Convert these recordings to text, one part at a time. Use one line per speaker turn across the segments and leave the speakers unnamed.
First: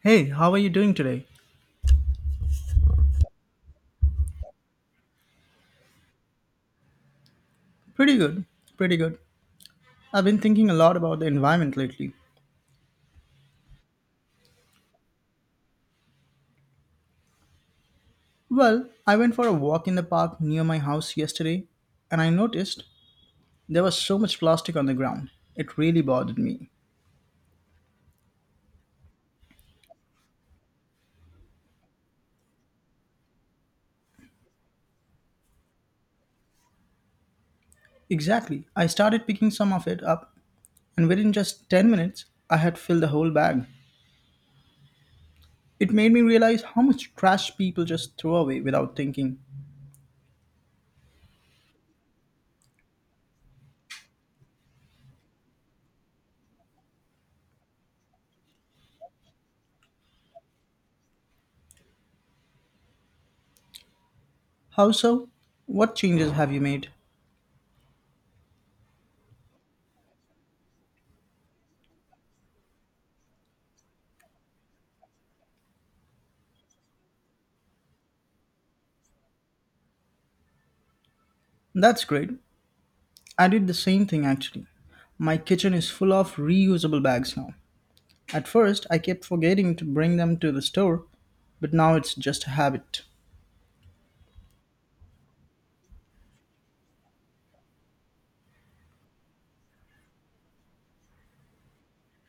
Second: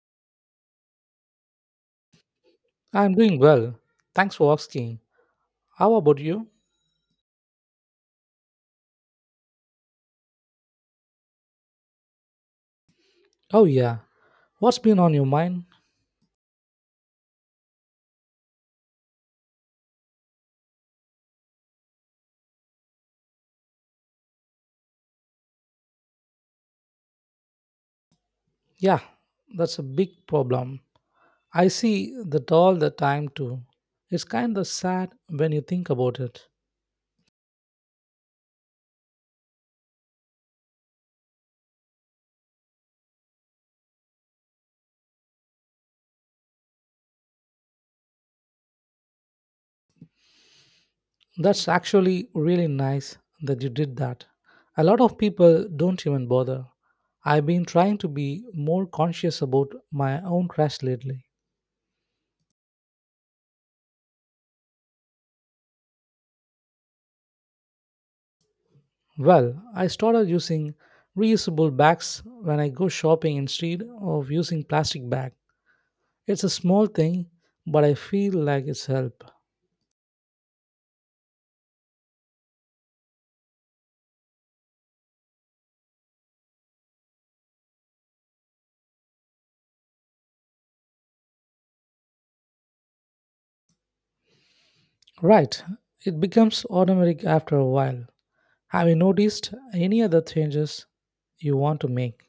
Hey, how are you doing today?
I'm doing well. Thanks for asking. How about you?
Pretty good, pretty good. I've been thinking a lot about the environment lately.
Oh, yeah. What's been on your mind?
Well, I went for a walk in the park near my house yesterday and I noticed there was so much plastic on the ground. It really bothered me.
Yeah, that's a big problem. I see that all the time too. It's kind of sad when you think about it.
Exactly. I started picking some of it up and within just 10 minutes, I had filled the whole bag. It made me realize how much trash people just throw away without thinking.
That's actually really nice that you did that. A lot of people don't even bother. I've been trying to be more conscious about my own trash lately.
How so? What changes have you made?
Well, I started using reusable bags when I go shopping instead of using plastic bag. It's a small thing, but I feel like it's help.
That's great. I did the same thing actually. My kitchen is full of reusable bags now. At first, I kept forgetting to bring them to the store, but now it's just a habit.
Right, it becomes automatic after a while. Have you noticed any other changes you want to make?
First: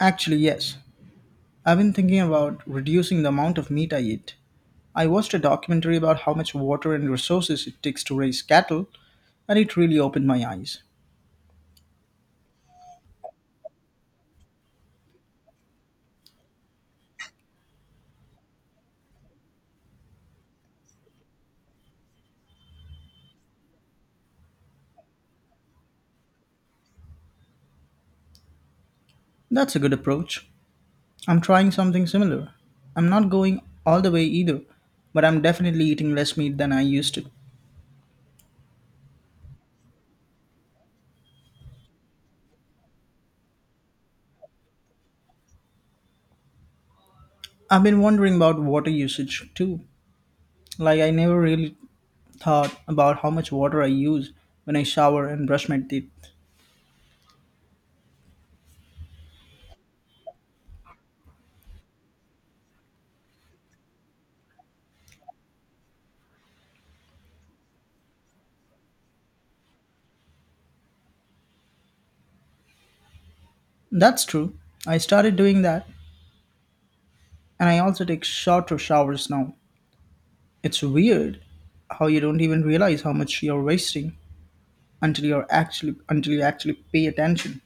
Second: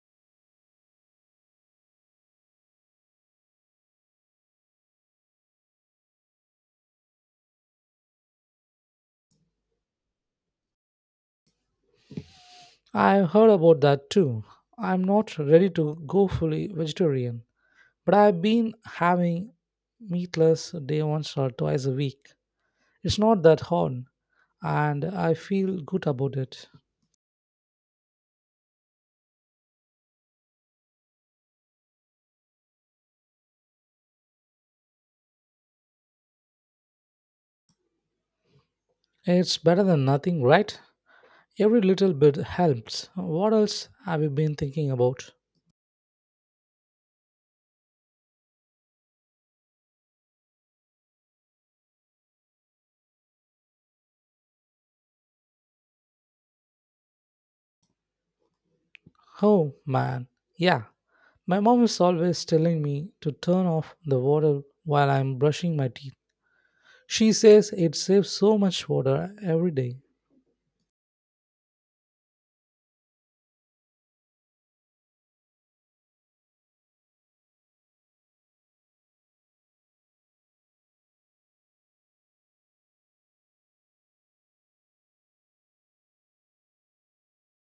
Actually, yes, I've been thinking about reducing the amount of meat I eat. I watched a documentary about how much water and resources it takes to raise cattle, and it really opened my eyes.
I have heard about that too. I'm not ready to go fully vegetarian, but I've been having meatless day once or twice a week. It's not that hard, and I feel good about it.
That's a good approach. I'm trying something similar. I'm not going all the way either, but I'm definitely eating less meat than I used to.
It's better than nothing, right? Every little bit helps. What else have you been thinking about?
I've been wondering about water usage too. Like, I never really thought about how much water I use when I shower and brush my teeth.
Oh man, yeah. My mom is always telling me to turn off the water while I'm brushing my teeth. She says it saves so much water every day.
That's true. I started doing that, and I also take shorter showers now. It's weird how you don't even realize how much you're wasting until you actually pay attention.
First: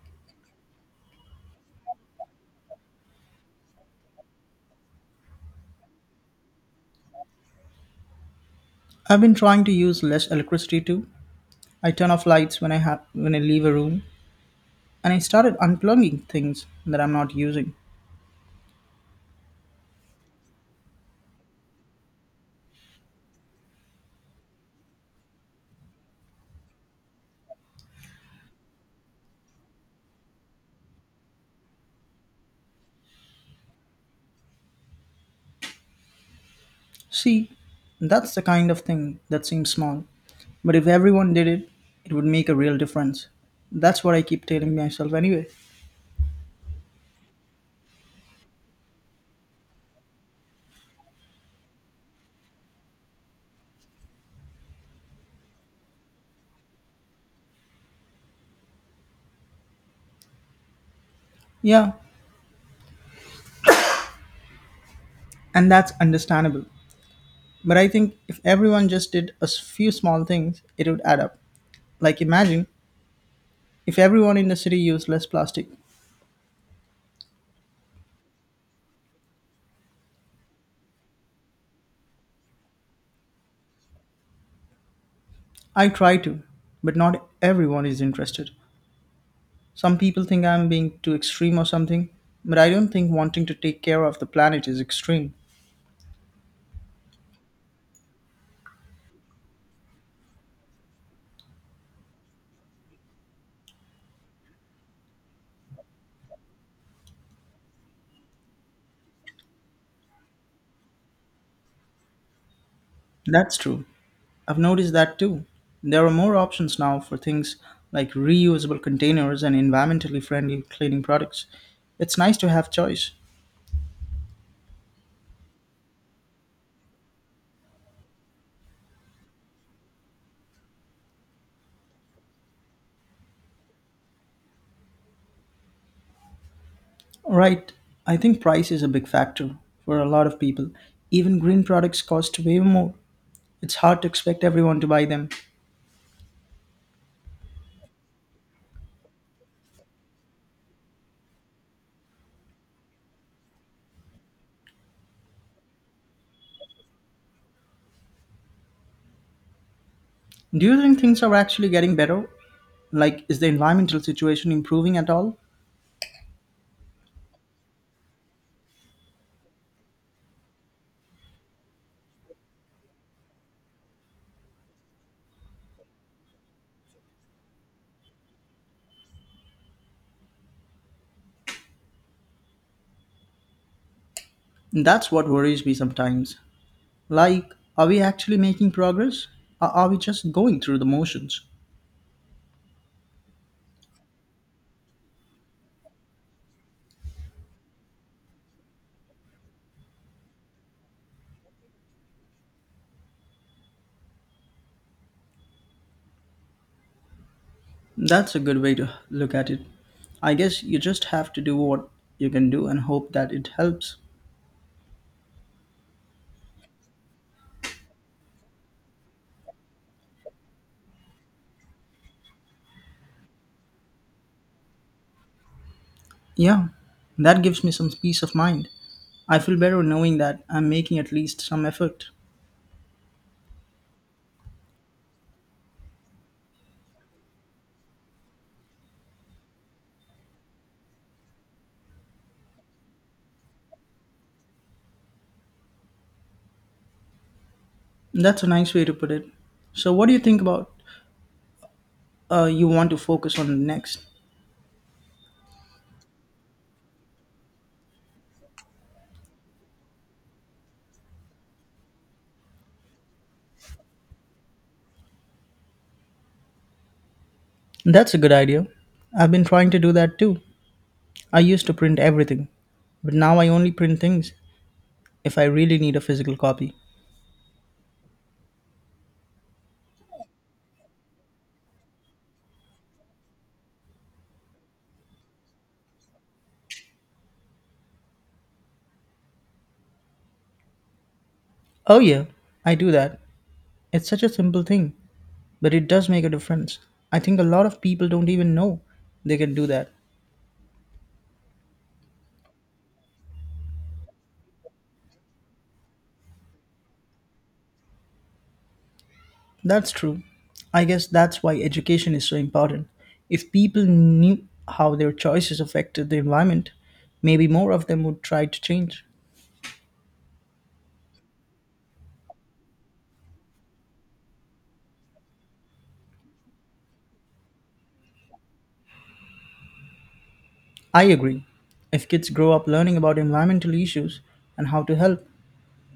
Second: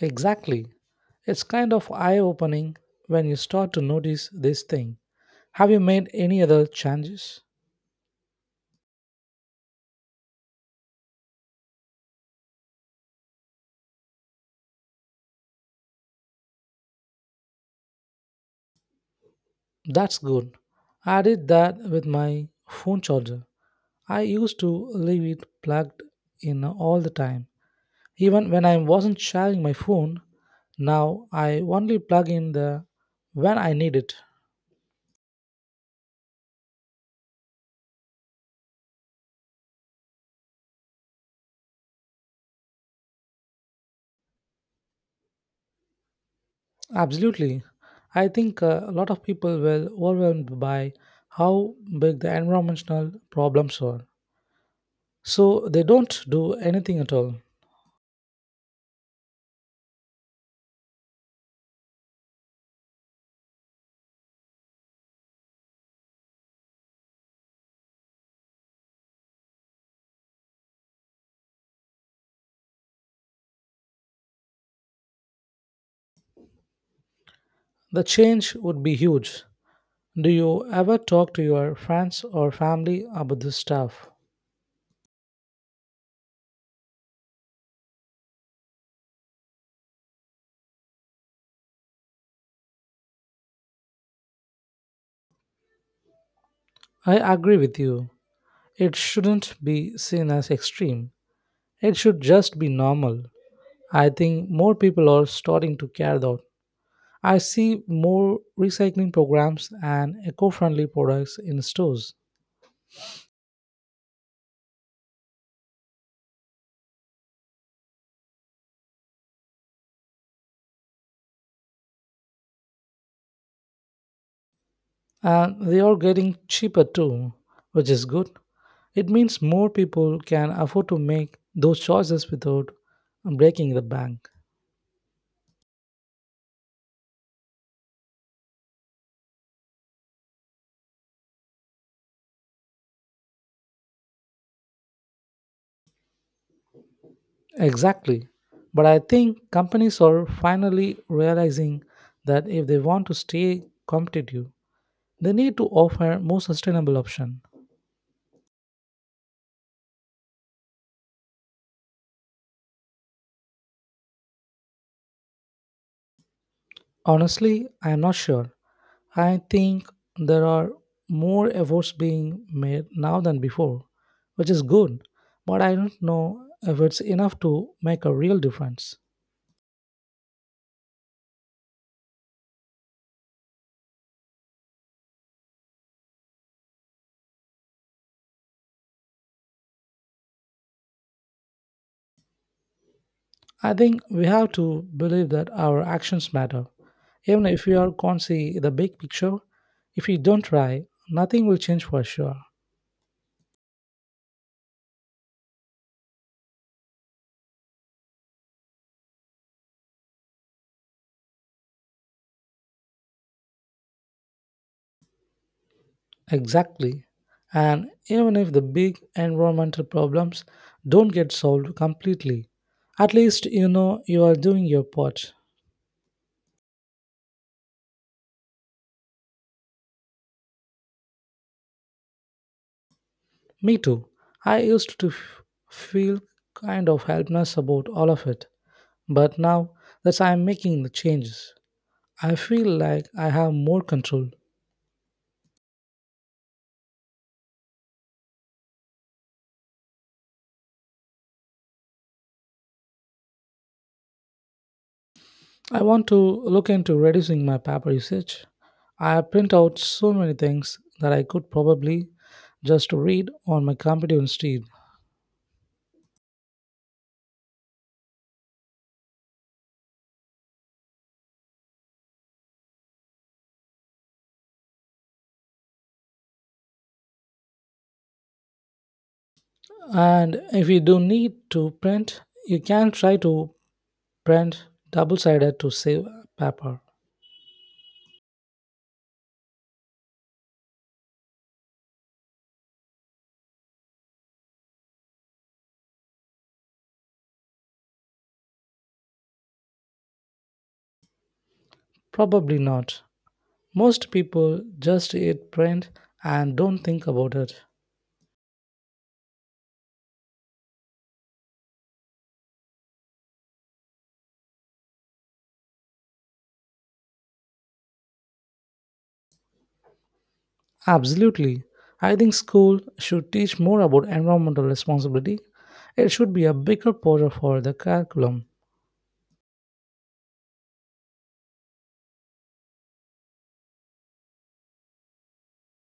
Exactly. It's kind of eye opening when you start to notice this thing. Have you made any other changes?
I've been trying to use less electricity too. I turn off lights when I leave a room, and I started unplugging things that I'm not using.
That's good. I did that with my phone charger. I used to leave it plugged in all the time, even when I wasn't sharing my phone. Now I only plug in the when I need it.
See, that's the kind of thing that seems small, but if everyone did it, it would make a real difference. That's what I keep telling myself anyway.
Absolutely, I think a lot of people were overwhelmed by how big the environmental problems are, so they don't do anything at all.
Yeah, and that's understandable. But I think if everyone just few small things, it would add up. Like imagine if everyone in the city used less plastic.
The change would be huge. Do you ever talk to your friends or family about this stuff?
I try to, but not everyone is interested. Some people think I'm being too extreme or something, but I don't think wanting to take care of the planet is extreme.
I agree with you. It shouldn't be seen as extreme. It should just be normal. I think more people are starting to care though. I see more recycling programs and eco friendly products in stores.
That's true. I've noticed that too. There are more options now for things like reusable containers and environmentally friendly cleaning products. It's nice to have choice.
And they are getting cheaper too, which is good. It means more people can afford to make those choices without breaking the bank.
Right, I think price is a big factor for a lot of people. Even green products cost way more. It's hard to expect everyone to buy them.
Exactly. But I think companies are finally realizing that if they want to stay competitive, they need to offer more sustainable options.
Do you think things are actually getting better? Like, is the environmental situation improving at all?
Honestly, I am not sure. I think there are more efforts being made now than before, which is good, but I don't know if it's enough to make a real difference.
That's what worries me sometimes. Like, are we actually making progress? Or are we just going through the motions?
I think we have to believe that our actions matter. Even if we are can't see the big picture, if we don't try, nothing will change for sure.
That's a good way to look at it. I guess you just have to do what you can do and hope that it helps.
Exactly. And even if the big environmental problems don't get solved completely, at least you know you are doing your part.
Yeah, that gives me some peace of mind. I feel better knowing that I'm making at least some effort.
Me too. I used to feel kind of helpless about all of it, but now that I'm making the changes, I feel like I have more control.
That's a nice way to put it. So, what do you think about you want to focus on next?
I want to look into reducing my paper usage. I print out so many things that I could probably just read on my computer instead.
That's a good idea. I've been trying to do that too. I used to print everything, but now I only print things if I really need a physical copy.
And if you do need to print, you can try to print double sided to save paper.
Oh, yeah, I do that. It's such a simple thing, but it does make a difference. I think a lot of people don't even know they can do that.
Probably not. Most people just eat print and don't think about it.
That's true. I guess that's why education is so important. If people knew how their choices affected the environment, maybe more of them would try to change.
Absolutely. I think school should teach more about environmental responsibility. It should be a bigger portion for the curriculum.
I agree. If kids grow up learning about environmental issues and how to help,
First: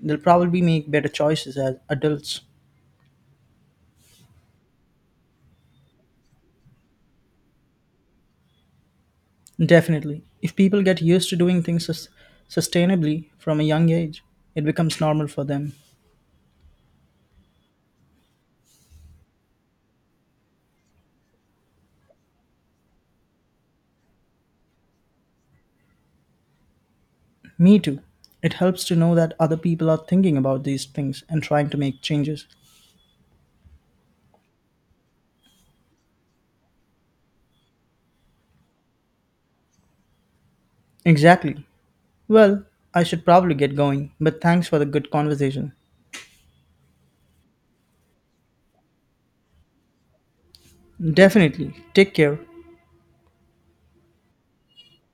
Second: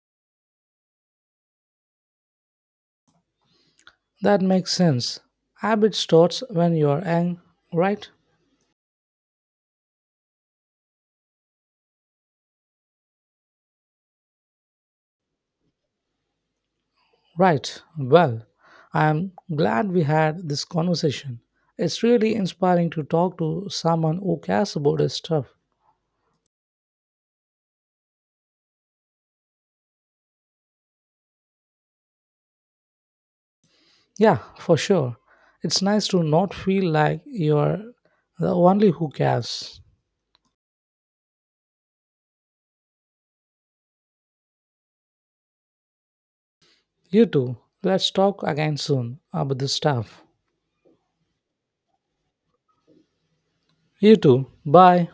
they'll probably make better choices as adults.
That makes sense. Habit starts when you are young, right?
Definitely. If people get used to sustainably from a young age, it becomes normal for them.
Right. Well, I am glad we had this conversation. It's really inspiring to talk to someone who cares about his stuff.
Me too. It helps to know that other people are thinking about these things and trying to make changes.
Yeah, for sure. It's nice to not feel like you're the only who cares.
Exactly. Well, I should probably get going, but thanks for the good conversation.
You too. Let's talk again soon about this stuff.
Definitely. Take care.
You too. Bye.